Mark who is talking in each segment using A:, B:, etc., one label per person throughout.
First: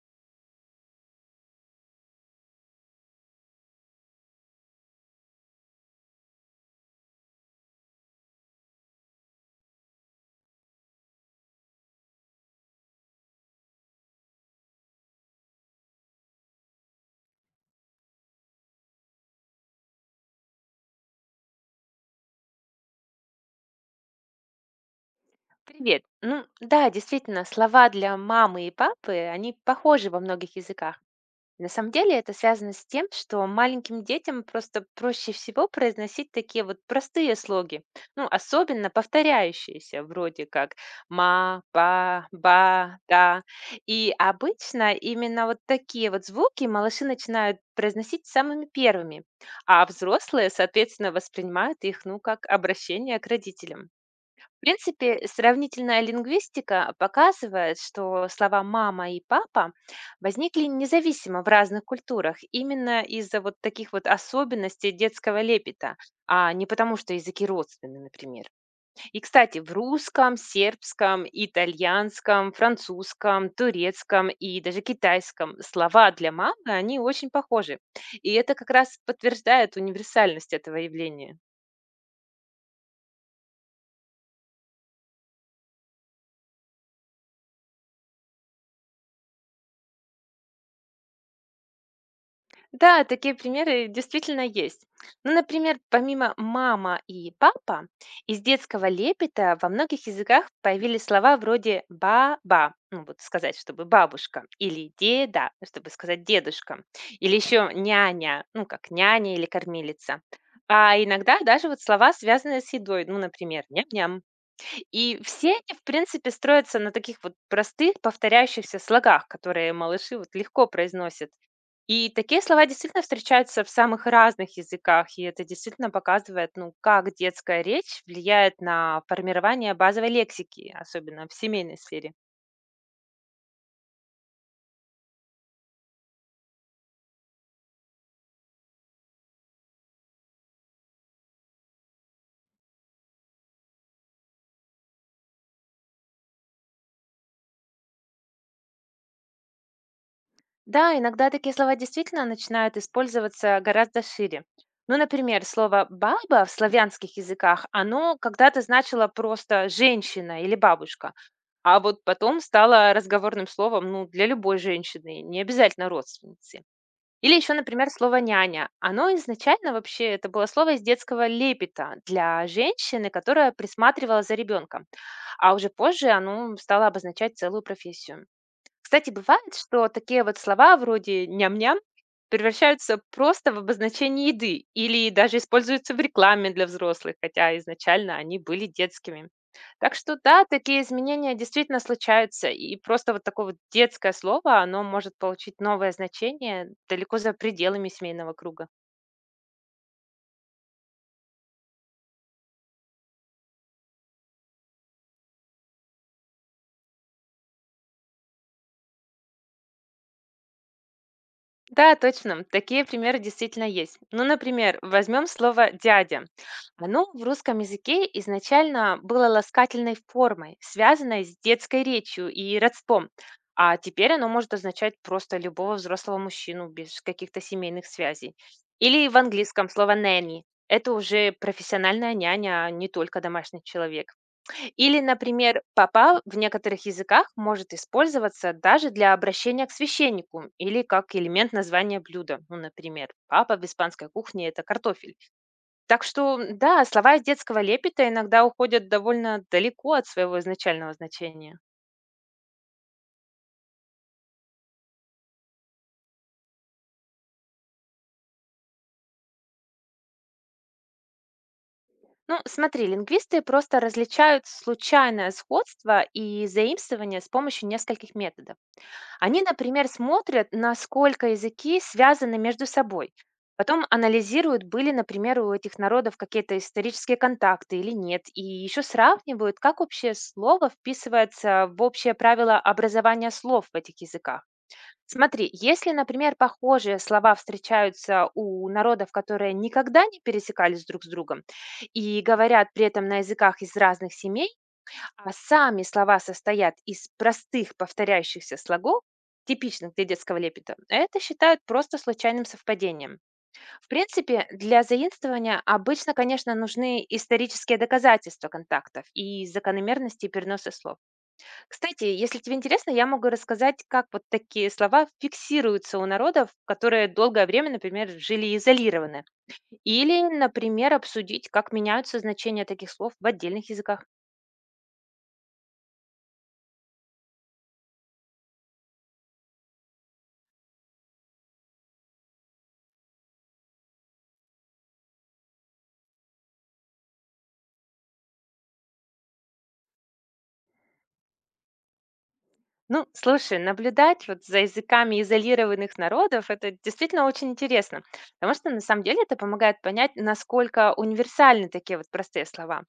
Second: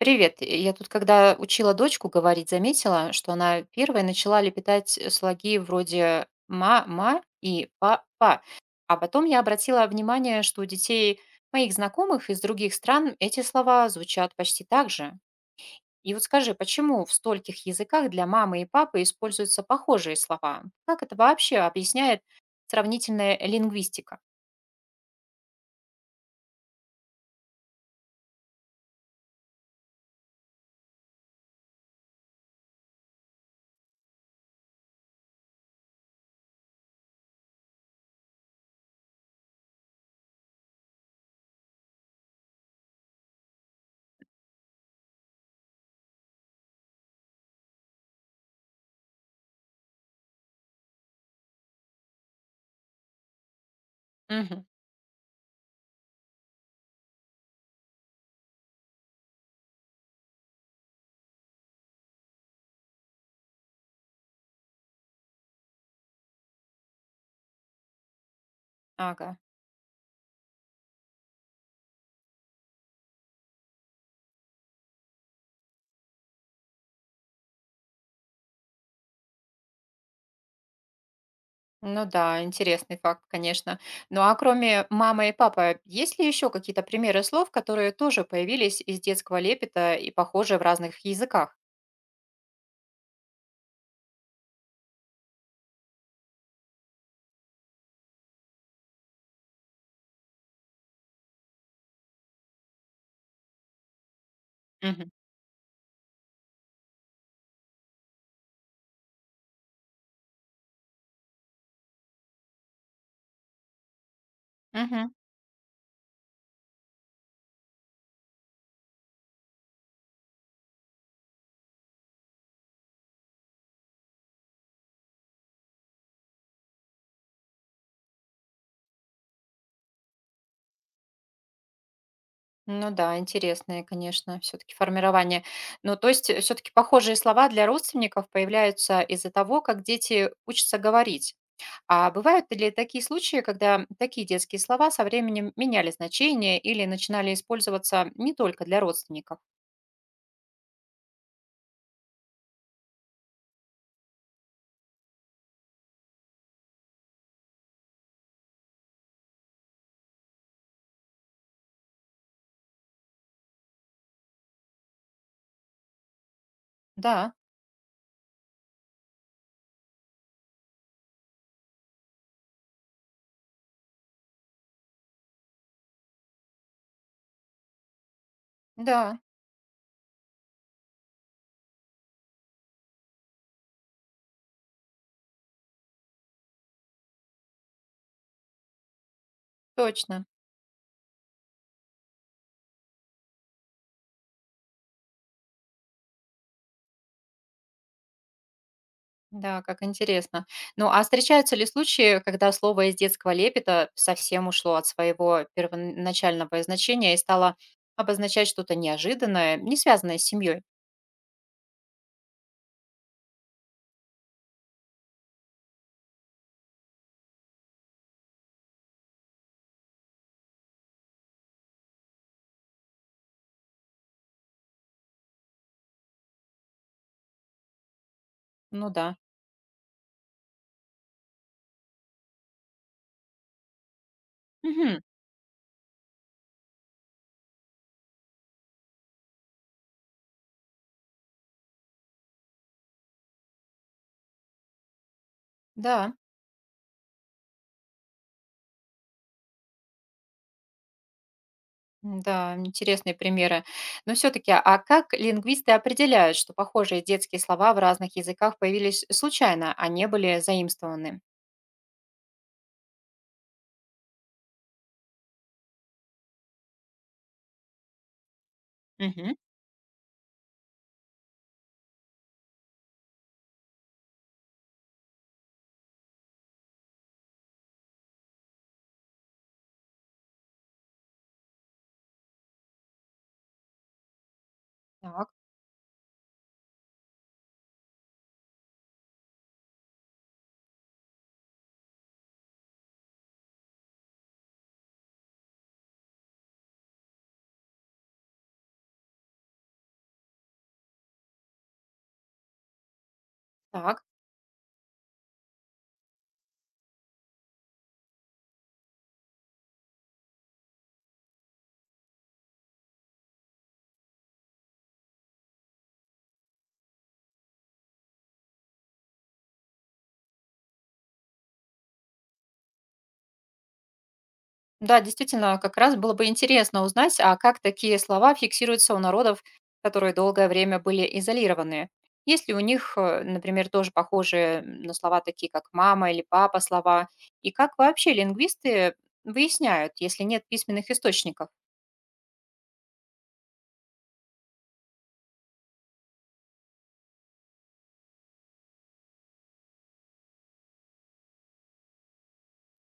A: Привет. Я тут, когда учила дочку говорить, заметила, что она первой начала лепетать слоги вроде «ма-ма» и «па-па». А потом я обратила внимание, что у детей моих знакомых из других стран эти слова звучат почти так же. И вот скажи, почему в стольких языках для мамы и папы используются похожие слова? Как это вообще объясняет сравнительная лингвистика?
B: Привет. Ну да, действительно, слова для мамы и папы, они похожи во многих языках. На самом деле это связано с тем, что маленьким детям просто проще всего произносить такие вот простые слоги, ну, особенно повторяющиеся, вроде как ма, па, ба, да. И обычно именно вот такие вот звуки малыши начинают произносить самыми первыми, а взрослые, соответственно, воспринимают их, ну, как обращение к родителям. В
A: Мгм.
B: принципе, сравнительная лингвистика показывает, что слова «мама» и «папа» возникли независимо в разных культурах, именно из-за вот таких вот особенностей детского лепета, а не потому, что языки родственны, например. И,
A: Ага.
B: кстати, в русском, сербском, итальянском, французском, турецком и даже китайском слова для мамы, они очень похожи. И это как раз подтверждает универсальность этого явления.
A: Ну да, интересный факт, конечно. Ну а кроме мамы и папы, есть ли еще какие-то примеры слов, которые тоже появились из детского лепета и похожи в разных языках?
B: Да, такие примеры действительно есть. Ну, например, помимо «мама» и «папа», из детского лепета во многих языках появились слова вроде «баба», ну, вот сказать, чтобы бабушка, или
A: Мгм.
B: «деда», чтобы сказать дедушка, или еще «няня», ну, как «няня» или «кормилица». А иногда даже вот слова, связанные с едой, ну, например, «ням-ням».
A: Мгм.
B: И все они, в принципе, строятся на таких вот простых повторяющихся слогах, которые малыши вот легко произносят. И такие слова действительно встречаются в самых разных языках, и это действительно показывает, ну, как детская речь влияет на формирование базовой лексики, особенно в семейной сфере.
A: Ну да, интересное, конечно, все-таки формирование. Ну, то есть все-таки похожие слова для родственников появляются из-за того, как дети учатся говорить. А бывают ли такие случаи, когда такие детские слова со временем меняли значение или начинали использоваться не только для родственников?
B: Да, иногда такие слова действительно начинают использоваться гораздо шире. Ну, например, слово «баба» в славянских языках, оно когда-то значило просто «женщина» или «бабушка», а вот потом стало разговорным словом ну, для любой женщины, не обязательно родственницы.
A: Да,
B: Или еще, например, слово «няня». Оно изначально вообще, это было слово из детского лепета для женщины, которая присматривала за ребенком, а уже позже оно стало обозначать целую профессию. Кстати,
A: да,
B: бывает, что такие вот слова вроде «ням-ням» превращаются просто в обозначение еды или даже используются в рекламе для взрослых, хотя изначально они были детскими. Так что
A: точно.
B: да, такие изменения действительно случаются, и просто вот такое вот детское слово, оно может получить новое значение далеко за пределами семейного круга.
A: Да, как интересно. Ну, а встречаются ли случаи, когда слово из детского лепета совсем ушло от своего первоначального значения и стало обозначать что-то неожиданное, не связанное с семьей?
B: Да, точно. Такие примеры действительно есть. Ну, например, возьмем слово «дядя». Оно в русском языке изначально было ласкательной формой, связанной с детской речью и родством. А теперь оно может означать просто любого взрослого мужчину без каких-то семейных связей.
A: Ну
B: Или в
A: да.
B: английском слово «нэнни». Это уже профессиональная няня, а не только домашний человек. Или,
A: Мгм.
B: например, «папа» в некоторых языках может использоваться даже для обращения к священнику или как элемент названия блюда. Ну, например, «папа» в испанской кухне — это картофель. Так
A: Да,
B: что, да, слова из детского лепета иногда уходят довольно далеко от своего изначального значения.
A: м, да, интересные примеры. Но все-таки, а как лингвисты определяют, что похожие детские слова в разных языках появились случайно, а не были заимствованы?
B: Ну, смотри, лингвисты просто различают случайное сходство и заимствование с помощью нескольких методов.
A: Мгм.
B: Они, например, смотрят, насколько языки связаны между собой. Потом анализируют, были, например, у этих народов какие-то исторические контакты или нет, и еще сравнивают, как общее слово вписывается в общее правило образования слов в этих языках.
A: Так,
B: Смотри, если, например, похожие слова встречаются у народов, которые никогда не пересекались друг с другом и говорят при этом на языках из разных семей, а сами слова состоят из простых повторяющихся слогов, типичных для детского лепета. Это считают просто случайным совпадением. В
A: так.
B: принципе, для заимствования обычно, конечно, нужны исторические доказательства контактов и закономерности переноса слов. Кстати, если тебе интересно, я могу рассказать, как вот такие слова фиксируются у народов, которые долгое время, например, жили изолированы. Или, например, обсудить, как меняются значения таких слов в отдельных языках.
A: Да, действительно, как раз было бы интересно узнать, а как такие слова фиксируются у народов, которые долгое время были изолированы. Есть ли у них, например, тоже похожие на слова такие, как мама или папа слова? И как вообще лингвисты выясняют, если нет письменных источников?
B: Ну, слушай, наблюдать вот за языками изолированных народов, это действительно очень интересно, потому что на самом деле это помогает понять, насколько универсальны такие вот простые слова.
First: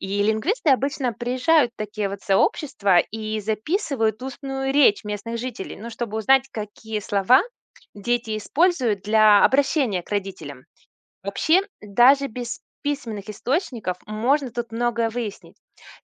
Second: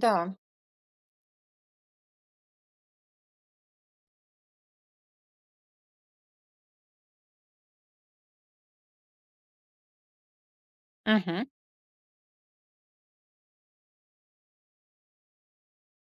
B: И лингвисты обычно приезжают в такие вот сообщества и записывают устную речь местных жителей, ну, чтобы узнать, какие слова дети используют для обращения к родителям.
A: Мгм.
B: Вообще, даже без письменных источников можно тут многое выяснить.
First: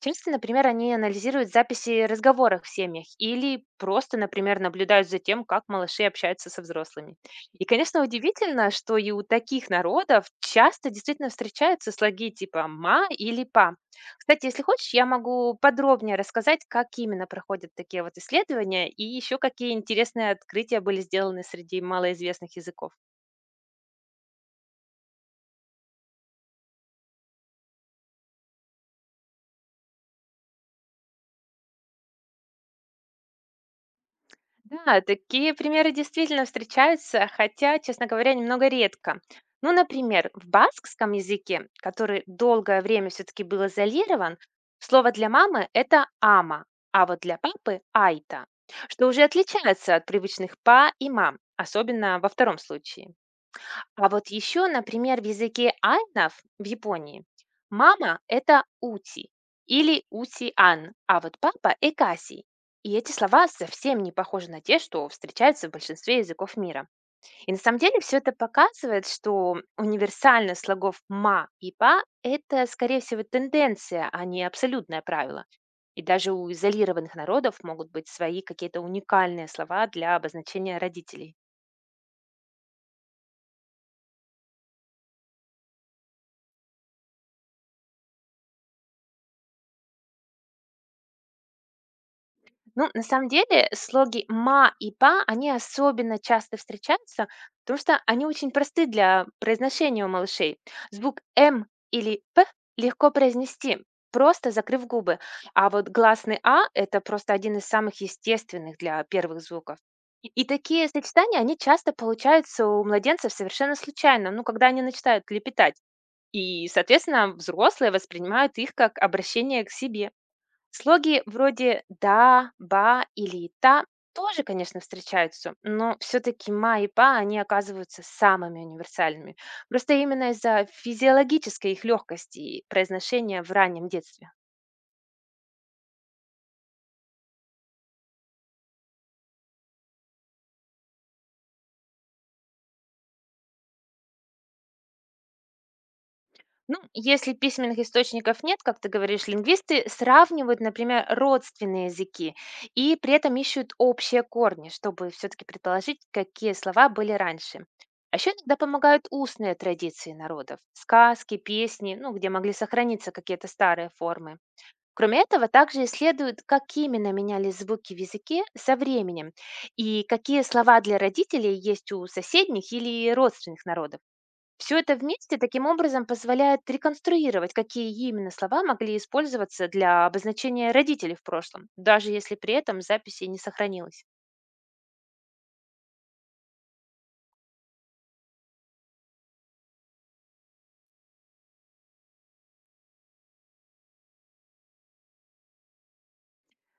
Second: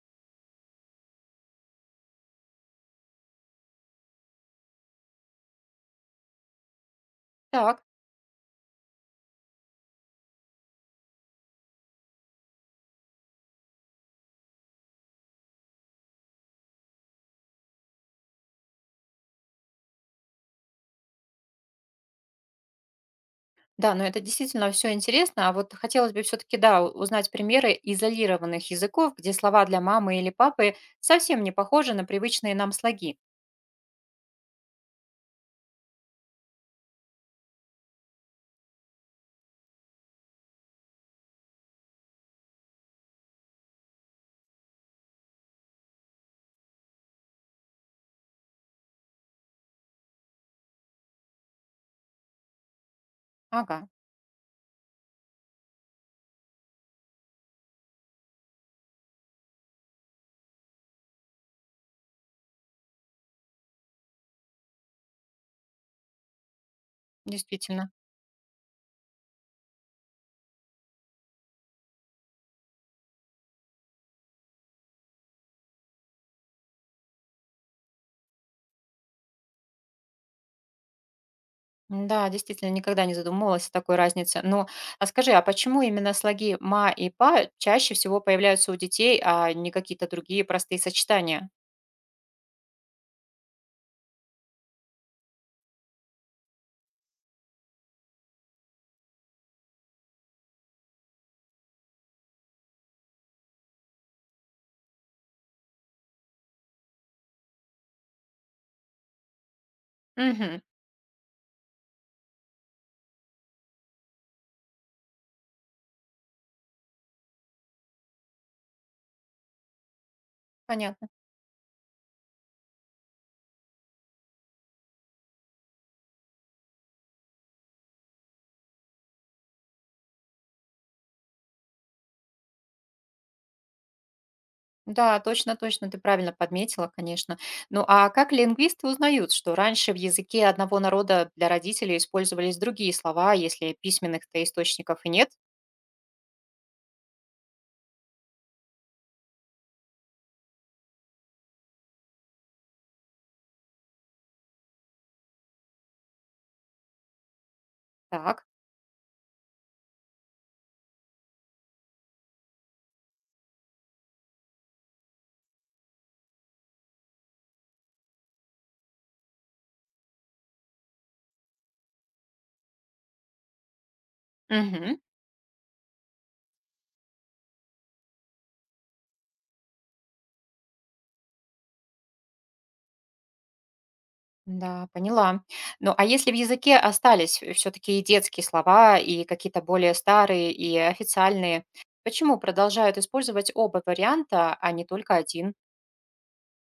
B: Часто, например, они анализируют записи разговоров в семьях или просто, например, наблюдают за тем, как малыши общаются со взрослыми. И,
A: Так.
B: конечно, удивительно, что и у таких народов часто действительно встречаются слоги типа «ма» или «па». Кстати, если хочешь, я могу подробнее рассказать, как именно проходят такие вот исследования и еще какие интересные открытия были сделаны среди малоизвестных языков.
A: Да, но это действительно все интересно. А вот хотелось бы все-таки, да, узнать примеры изолированных языков, где слова для мамы или папы совсем не похожи на привычные нам слоги.
B: Да, такие примеры действительно встречаются, хотя, честно говоря, немного редко. Ну, например, в баскском языке, который долгое время все-таки был изолирован, слово для мамы — это «ама», а вот для папы — «айта», что уже отличается от привычных «па» и «мам», особенно во втором случае.
A: Ага,
B: А вот еще, например, в языке айнов в Японии мама — это ути или ути-ан, а вот папа — экаси. И эти слова совсем не похожи на те, что встречаются в большинстве языков мира. И на самом
A: действительно.
B: деле все это показывает, что универсальность слогов «ма» и «па — это, скорее всего, тенденция, а не абсолютное правило. И даже у изолированных народов могут быть свои какие-то уникальные слова для обозначения родителей.
A: Да, действительно, никогда не задумывалась о такой разнице. Но а скажи, а почему именно слоги «ма» и «па» чаще всего появляются у детей, а не какие-то другие простые сочетания?
B: Ну, на самом деле, слоги «ма» и «па», они особенно часто встречаются, потому что они очень просты для произношения у малышей. Звук «м» или «п» легко произнести, просто закрыв губы. А вот гласный «а» — это просто один из самых естественных для первых звуков. И
A: Мгм,
B: такие сочетания, они часто получаются у младенцев совершенно случайно, ну, когда они начинают лепетать. И, соответственно, взрослые воспринимают их как обращение к себе.
A: понятно.
B: Слоги вроде «да», «ба» или «та» тоже, конечно, встречаются, но все-таки «ма» и «па» они оказываются самыми универсальными. Просто именно из-за физиологической их легкости и произношения в раннем детстве.
A: Да, точно, точно, ты правильно подметила, конечно. Ну а как лингвисты узнают, что раньше в языке одного народа для родителей использовались другие слова, если письменных-то источников и нет?
B: Ну, если письменных источников нет, как ты говоришь, лингвисты сравнивают, например, родственные языки и при этом ищут общие корни, чтобы все-таки предположить, какие слова были раньше. А еще
A: Так.
B: иногда помогают устные традиции народов, сказки, песни, ну, где могли сохраниться какие-то старые формы. Кроме этого, также исследуют, как именно менялись звуки в языке со временем и какие слова для родителей есть у соседних или родственных народов. Все это
A: Мгм.
B: вместе таким образом позволяет реконструировать, какие именно слова могли использоваться для обозначения родителей в прошлом, даже если при этом записи не сохранилось.
A: Да, поняла. Ну, а если в языке остались все-таки и детские слова, и какие-то более старые, и официальные, почему продолжают использовать оба варианта, а не только один?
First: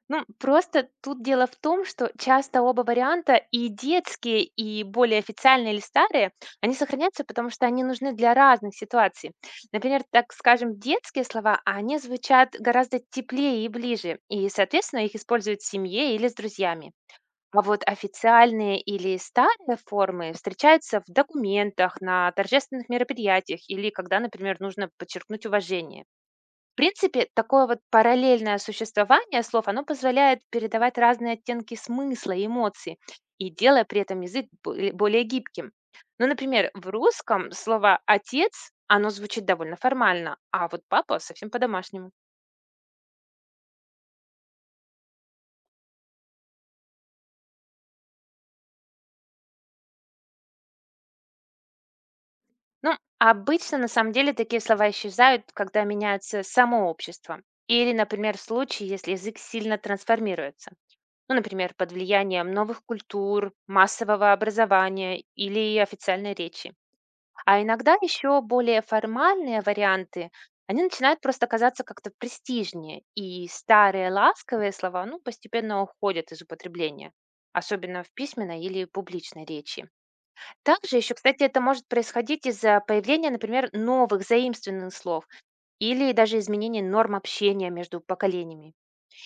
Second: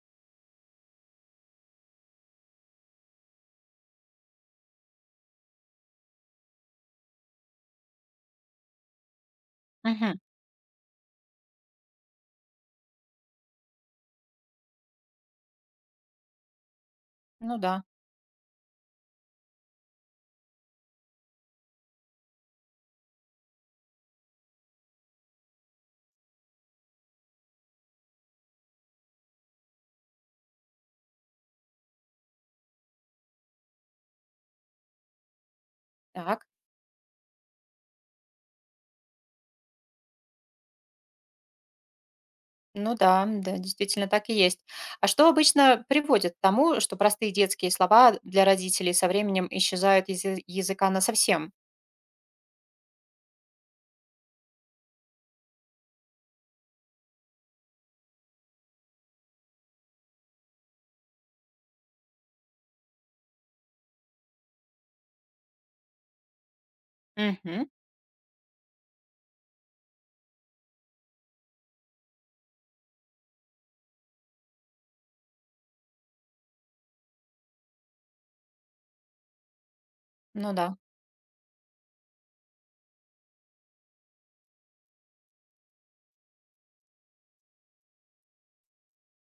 B: Ну, просто тут дело в том, что часто оба варианта, и детские, и более официальные или старые, они сохраняются, потому что они нужны для разных ситуаций. Например,
A: Мгм.
B: так скажем, детские слова, они звучат гораздо теплее и ближе, и, соответственно, их используют в семье или с друзьями.
A: Ну
B: А
A: да,
B: вот официальные или старые формы встречаются в документах, на торжественных мероприятиях или когда, например, нужно подчеркнуть уважение. В принципе, такое вот параллельное существование слов, оно позволяет передавать разные оттенки смысла и эмоций, и делая при этом язык более гибким. Ну,
A: так.
B: например, в русском слово «отец», оно звучит довольно формально, а вот «папа» совсем по-домашнему.
A: Ну да, да, действительно так и есть. А что обычно приводит к тому, что простые детские слова для родителей со временем исчезают языка насовсем?
B: Ну, обычно на самом деле такие слова исчезают, когда меняется само общество. Или, например, в случае, если язык сильно трансформируется. Ну, например, под влиянием новых культур, массового образования или официальной речи. А
A: Мгм.
B: иногда еще более формальные варианты, они начинают просто казаться как-то престижнее, и старые ласковые слова ну, постепенно уходят из употребления, особенно в письменной или публичной речи.
A: Ну да.
B: Также еще, кстати, это может происходить из-за появления, например, новых заимствованных слов или даже изменения норм общения между поколениями.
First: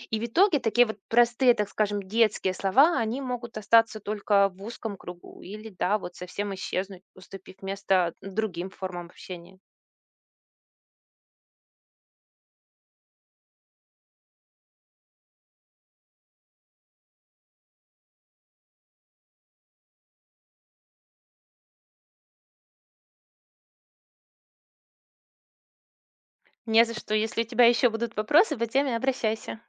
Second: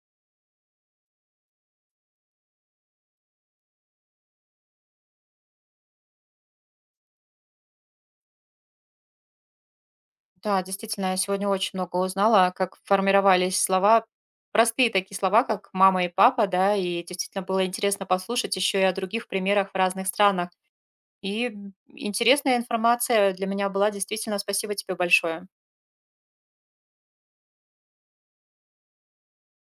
B: И в итоге такие вот простые, так скажем, детские слова, они могут остаться только в узком кругу или, да, вот совсем исчезнуть, уступив место другим формам общения.
A: Да, действительно, я сегодня очень много узнала, как формировались слова, простые такие слова, как мама и папа, да, и действительно было интересно послушать еще и о других примерах в разных странах. И м, интересная информация для меня была, действительно, спасибо тебе большое.
B: Не за что. Если у тебя еще будут вопросы по теме, обращайся.